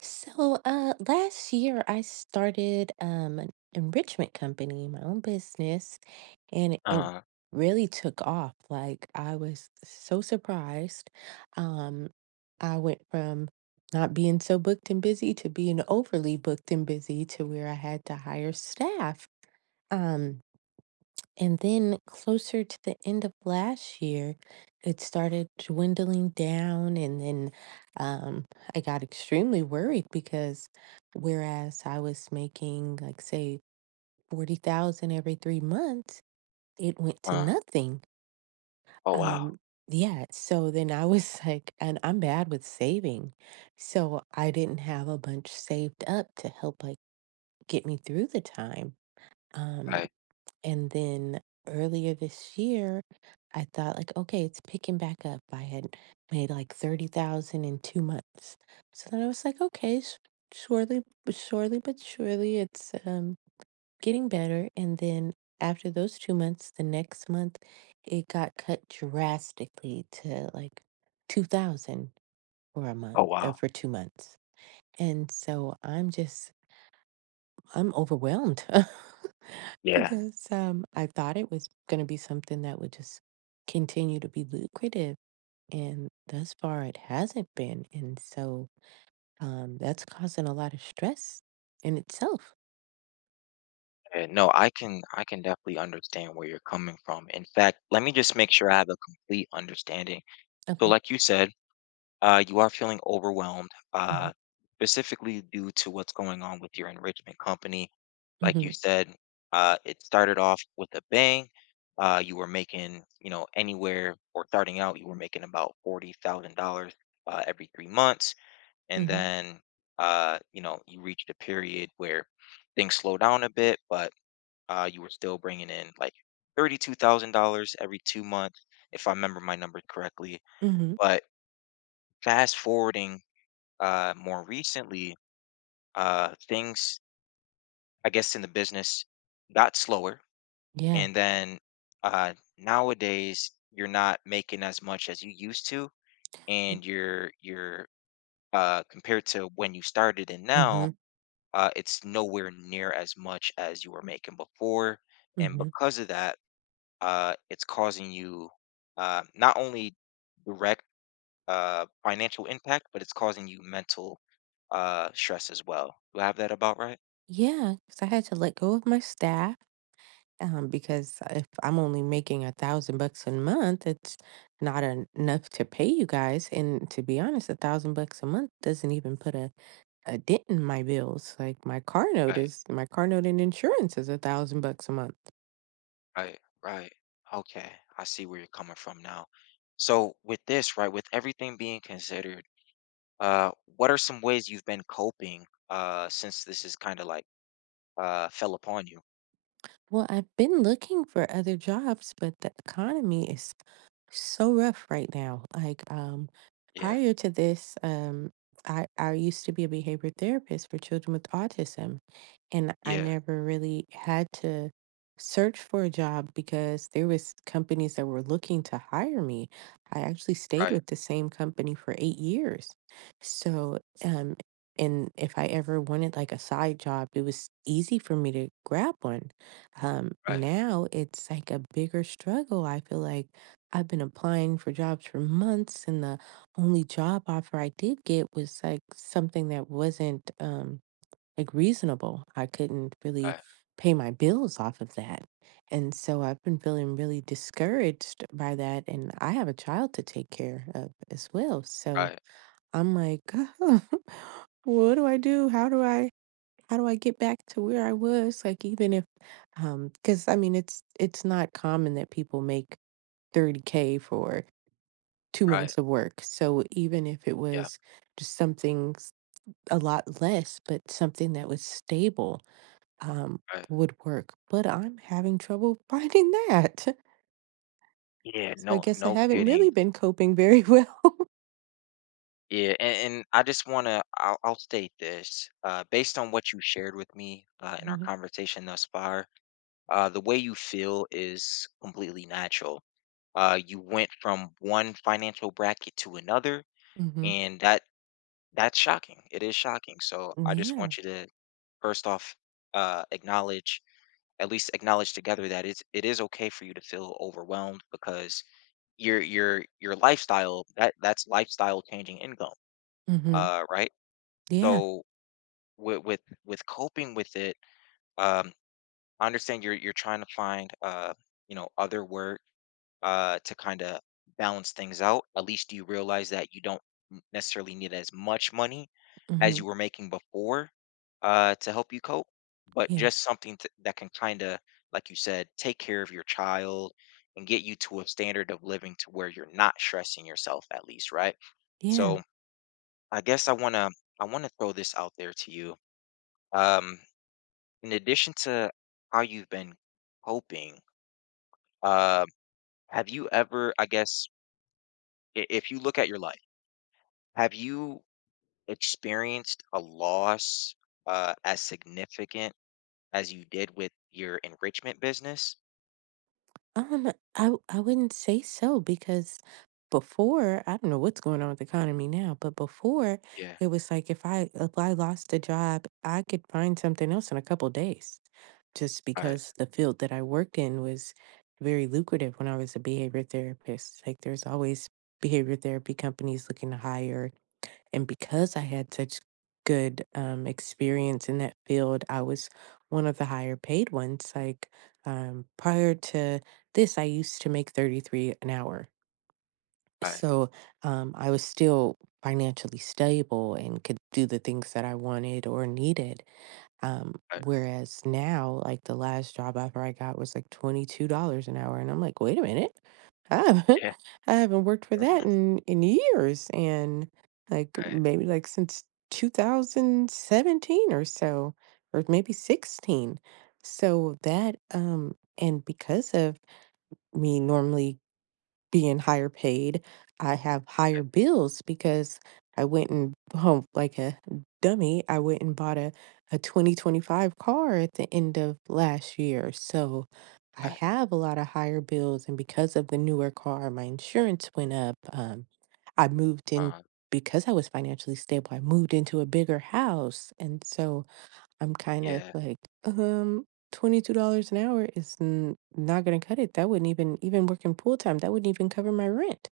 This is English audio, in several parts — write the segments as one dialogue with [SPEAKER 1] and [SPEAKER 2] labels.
[SPEAKER 1] So, last year I started an enrichment company, my own business, and it
[SPEAKER 2] Uh-huh,
[SPEAKER 1] really took off. Like, I was so surprised. Um, I went from not being so booked and busy to being overly booked and busy to where I had to hire staff. Um, and then closer to the end of last year, it started dwindling down. And then um, I got extremely worried because whereas I was making, like, say, 40,000 every 3 months, it went to
[SPEAKER 2] uh.
[SPEAKER 1] nothing.
[SPEAKER 2] Oh, wow.
[SPEAKER 1] Um, yeah. So then I was like, and I'm bad with saving. So I didn't have a bunch saved up to help, like, get me through the time. Um,
[SPEAKER 2] Right.
[SPEAKER 1] and then earlier this year, I thought like, okay, it's picking back up. I had made like 30,000 in 2 months. So then I was like, okay, surely, but surely, but surely it's getting better. And then after those 2 months, the next month, it got cut drastically to like 2,000 for a month
[SPEAKER 2] Oh,
[SPEAKER 1] or
[SPEAKER 2] wow.
[SPEAKER 1] for 2 months. And so I'm overwhelmed.
[SPEAKER 2] Yeah.
[SPEAKER 1] Because I thought it was going to be something that would just continue to be lucrative, and thus far it hasn't been. And so that's causing a lot of stress in itself.
[SPEAKER 2] Yeah, no, I can definitely understand where you're coming from. In fact, let me just make sure I have a complete understanding. So
[SPEAKER 1] Okay.
[SPEAKER 2] like you said, you are feeling overwhelmed,
[SPEAKER 1] Hmm.
[SPEAKER 2] specifically due to what's going on with your enrichment company. Like you
[SPEAKER 1] Hmm.
[SPEAKER 2] said, it started off with a bang. You were making, anywhere or starting out, you were making about $40,000 every 3 months. And
[SPEAKER 1] Hmm.
[SPEAKER 2] then you reached a period where things slow down a bit, but you were still bringing in like $32,000 every 2 months, if I remember my number correctly.
[SPEAKER 1] Hmm.
[SPEAKER 2] But fast forwarding more recently, things, I guess, in the business got slower,
[SPEAKER 1] Yeah.
[SPEAKER 2] and then nowadays you're not making as much as you used to, and you're compared to when you started and now
[SPEAKER 1] Mm-hmm.
[SPEAKER 2] it's nowhere near as much as you were making before. And
[SPEAKER 1] Mm-hmm.
[SPEAKER 2] because of that, it's causing you not only direct financial impact, but it's causing you mental stress as well. You have that about right?
[SPEAKER 1] Yeah, because I had to let go of my staff because if I'm only making 1,000 bucks a month, it's not en- enough to pay you guys. And to be honest, 1,000 bucks a month doesn't even put a dent in my bills. Like, my car note
[SPEAKER 2] Right,
[SPEAKER 1] is my car note, and insurance is 1,000 bucks a month.
[SPEAKER 2] right, right. Okay, I see where you're coming from now. So with this, right, with everything being considered, uh, what are some ways you've been coping since this is kind of like fell upon you?
[SPEAKER 1] Well, I've been looking for other jobs, but the economy is so rough right now. Like,
[SPEAKER 2] Yeah,
[SPEAKER 1] prior to this, I used to be a behavior therapist for children with autism, and I
[SPEAKER 2] yeah,
[SPEAKER 1] never really had to search for a job because there was companies that were looking to hire me. I actually stayed
[SPEAKER 2] right,
[SPEAKER 1] with the same company for 8 years. So, um, and if I ever wanted like a side job, it was easy for me to grab one.
[SPEAKER 2] right,
[SPEAKER 1] Now it's like a bigger struggle. I feel like I've been applying for jobs for months, and the only job offer I did get was like something that wasn't like reasonable. I couldn't really
[SPEAKER 2] right.
[SPEAKER 1] pay my bills off of that. And so I've been feeling really discouraged by that. And I have a child to take care of as well. So
[SPEAKER 2] Right,
[SPEAKER 1] I'm like, what do I do? How do I get back to where I was? Like, even if because I mean it's not common that people make 30K for two
[SPEAKER 2] right,
[SPEAKER 1] months of work. So even if it
[SPEAKER 2] yeah,
[SPEAKER 1] was just something a lot less, but something that was stable um
[SPEAKER 2] right.
[SPEAKER 1] would work. But I'm having trouble finding that.
[SPEAKER 2] Yeah,
[SPEAKER 1] So I
[SPEAKER 2] no,
[SPEAKER 1] guess I
[SPEAKER 2] no
[SPEAKER 1] haven't really
[SPEAKER 2] kidding.
[SPEAKER 1] been coping very well.
[SPEAKER 2] Yeah, and I just wanna I'll state this, based on what you shared with me, in our conversation thus far, the way you feel is completely natural. You went from one financial bracket to another,
[SPEAKER 1] Mm-hmm.
[SPEAKER 2] and that's shocking. It is shocking, so I just
[SPEAKER 1] Yeah.
[SPEAKER 2] want you to first off, acknowledge, at least acknowledge together, that it is okay for you to feel overwhelmed, because your lifestyle, that's lifestyle changing income,
[SPEAKER 1] Mm-hmm.
[SPEAKER 2] right?
[SPEAKER 1] Yeah.
[SPEAKER 2] So with with with coping with it, um I understand you're trying to find other work to kind of balance things out. At least you realize that you don't necessarily need as much money as
[SPEAKER 1] Mm-hmm.
[SPEAKER 2] you were making before, to help you cope, but
[SPEAKER 1] Yeah.
[SPEAKER 2] just something t that can kinda, like you said, take care of your child and get you to a standard of living to where you're not stressing yourself at least, right?
[SPEAKER 1] Yeah.
[SPEAKER 2] So, I guess I wanna throw this out there to you. Um, in addition to how you've been coping, uh, have you ever, I guess, I if you look at your life, have you experienced a loss as significant as you did with your enrichment business?
[SPEAKER 1] I wouldn't say so because before, I don't know what's going on with the economy now, but before
[SPEAKER 2] Yeah,
[SPEAKER 1] it was like if I lost a job, I could find something else in a couple days just
[SPEAKER 2] I,
[SPEAKER 1] because the field that I worked in was very lucrative when I was a behavior therapist. Like, there's always behavior therapy companies looking to hire, and because I had such good experience in that field, I was one of the higher paid ones. Like, prior to this, I used to make 33 an hour.
[SPEAKER 2] I,
[SPEAKER 1] So I was still financially stable and could do the things that I wanted or needed. Um,
[SPEAKER 2] I,
[SPEAKER 1] Whereas now, like, the last job offer I got was like $22 an hour. And I'm like, wait a minute. I haven't
[SPEAKER 2] yeah,
[SPEAKER 1] I haven't worked for that in years and like
[SPEAKER 2] I,
[SPEAKER 1] maybe like since 2017 or so or maybe 16. So that and because of me normally being higher paid, I have higher
[SPEAKER 2] I,
[SPEAKER 1] bills because I went and home like a dummy. I went and bought a 2025 car at the end of last year. So I
[SPEAKER 2] I,
[SPEAKER 1] have a lot of higher bills. And because of the newer car, my insurance went up. I moved in
[SPEAKER 2] um,
[SPEAKER 1] because I was financially stable. I moved into a bigger house. And so I'm kind of
[SPEAKER 2] yeah,
[SPEAKER 1] like, um, $22 an hour is not going to cut it. That wouldn't even, even working full time, that wouldn't even cover my rent.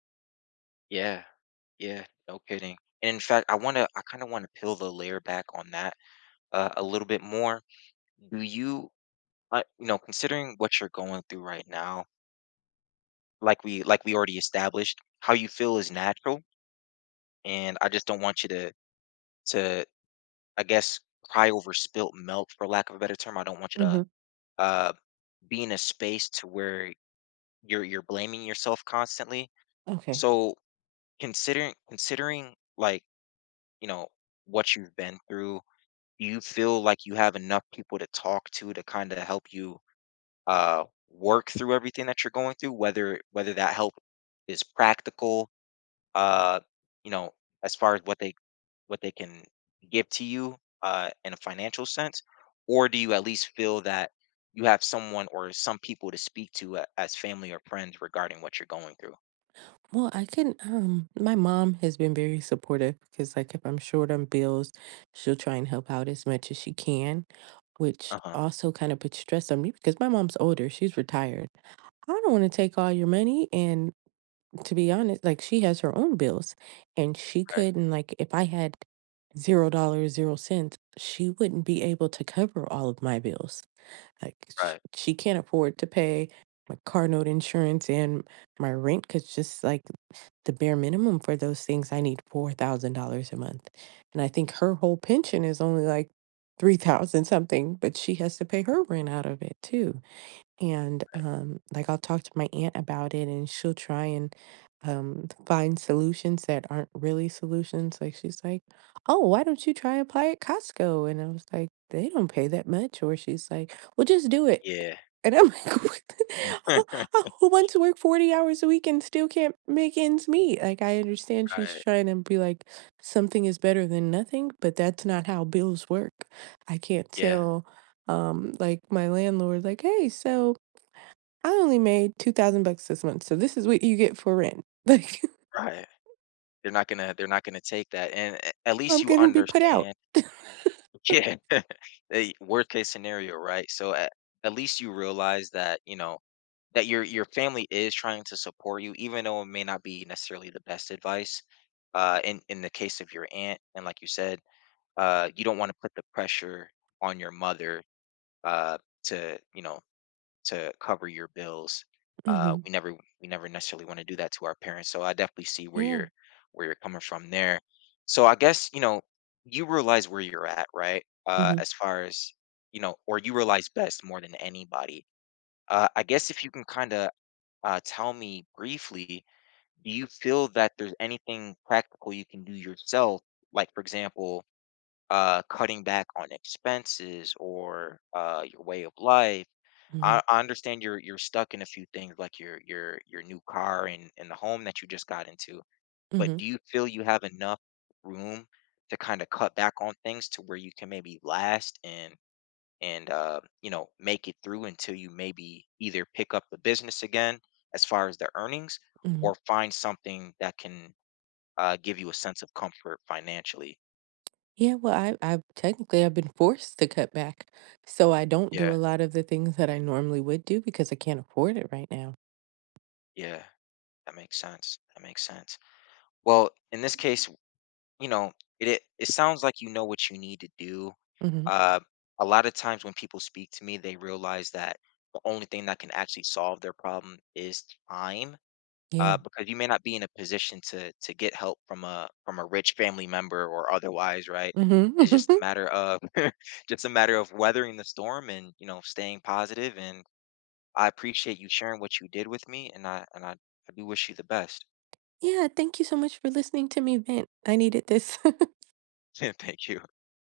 [SPEAKER 2] yeah, yeah, no kidding. And in fact, I kind of want to peel the layer back on that a little bit more. Do you, considering what you're going through right now, like we already established, how you feel is natural, and I just don't want you to, to, I guess, cry over spilt milk, for lack of a better term. I don't want you to
[SPEAKER 1] Hmm.
[SPEAKER 2] uh, be in a space to where you're blaming yourself constantly.
[SPEAKER 1] Okay.
[SPEAKER 2] So, considering like, you know, what you've been through, do you feel like you have enough people to talk to, kind of help you uh work through everything that you're going through, whether that help is practical, uh, you know, as far as what they can give to you in a financial sense, or do you at least feel that you have someone or some people to speak to as family or friends regarding what you're going through?
[SPEAKER 1] Well, I can my mom has been very supportive because like, if I'm short on bills, she'll try and help out as much as she can, which
[SPEAKER 2] Uh-huh.
[SPEAKER 1] also kind of puts stress on me because my mom's older, she's retired. I don't want to take all your money, and to be honest, like, she has her own bills, and she
[SPEAKER 2] Right,
[SPEAKER 1] couldn't, like, if I had $0, 0 cents, she wouldn't be able to cover all of my bills. Like,
[SPEAKER 2] right.
[SPEAKER 1] she can't afford to pay my car note insurance and my rent because just like the bare minimum for those things, I need $4,000 a month. And I think her whole pension is only like 3,000 something, but she has to pay her rent out of it too. And like, I'll talk to my aunt about it, and she'll try and find solutions that aren't really solutions. Like, she's like, oh, why don't you try apply at Costco? And I was like, they don't pay that much. Or she's like, well, just do it.
[SPEAKER 2] Yeah.
[SPEAKER 1] And I'm like, I want to work 40 hours a week and still can't make ends meet. Like, I understand she's
[SPEAKER 2] Right.
[SPEAKER 1] trying to be like, something is better than nothing, but that's not how bills work. I can't
[SPEAKER 2] Yeah,
[SPEAKER 1] tell like my landlord like, hey, so I only made 2,000 bucks this month. So this is what you get for rent. Like,
[SPEAKER 2] right. They're not gonna take that, and a at least
[SPEAKER 1] I'm
[SPEAKER 2] you
[SPEAKER 1] going to be put out.
[SPEAKER 2] understand. Yeah. The worst case scenario, right? So, at least you realize that your family is trying to support you, even though it may not be necessarily the best advice. In the case of your aunt, and like you said, you don't want to put the pressure on your mother, uh, to, cover your bills.
[SPEAKER 1] Mhm.
[SPEAKER 2] We never necessarily want to do that to our parents. So I definitely see where
[SPEAKER 1] Yeah.
[SPEAKER 2] you're coming from there. So, I guess you realize where you're at, right?
[SPEAKER 1] Mhm.
[SPEAKER 2] As far as you know, or you realize best more than anybody. I guess if you can kind of tell me briefly, do you feel that there's anything practical you can do yourself? Like, for example, cutting back on expenses or your way of life.
[SPEAKER 1] Mhm.
[SPEAKER 2] I understand you're stuck in a few things like your new car and the home that you just got into. But
[SPEAKER 1] Mhm.
[SPEAKER 2] do you feel you have enough room to kind of cut back on things to where you can maybe last and make it through until you maybe either pick up the business again as far as the earnings,
[SPEAKER 1] Mhm.
[SPEAKER 2] or find something that can give you a sense of comfort financially.
[SPEAKER 1] Yeah, well, I technically I've been forced to cut back. So I don't do
[SPEAKER 2] Yeah,
[SPEAKER 1] a lot of the things that I normally would do because I can't afford it right now.
[SPEAKER 2] yeah. That makes sense. That makes sense. Well, in this case, you know, it sounds like you know what you need to do.
[SPEAKER 1] Mhm.
[SPEAKER 2] Uh, a lot of times when people speak to me, they realize that the only thing that can actually solve their problem is time.
[SPEAKER 1] Yeah.
[SPEAKER 2] Because you may not be in a position to get help from a rich family member or otherwise, right?
[SPEAKER 1] Mhm.
[SPEAKER 2] It's just a matter of just a matter of weathering the storm and staying positive. And I appreciate you sharing what you did with me, and I do wish you the best.
[SPEAKER 1] Yeah, thank you so much for listening to me vent. I needed this.
[SPEAKER 2] Thank you.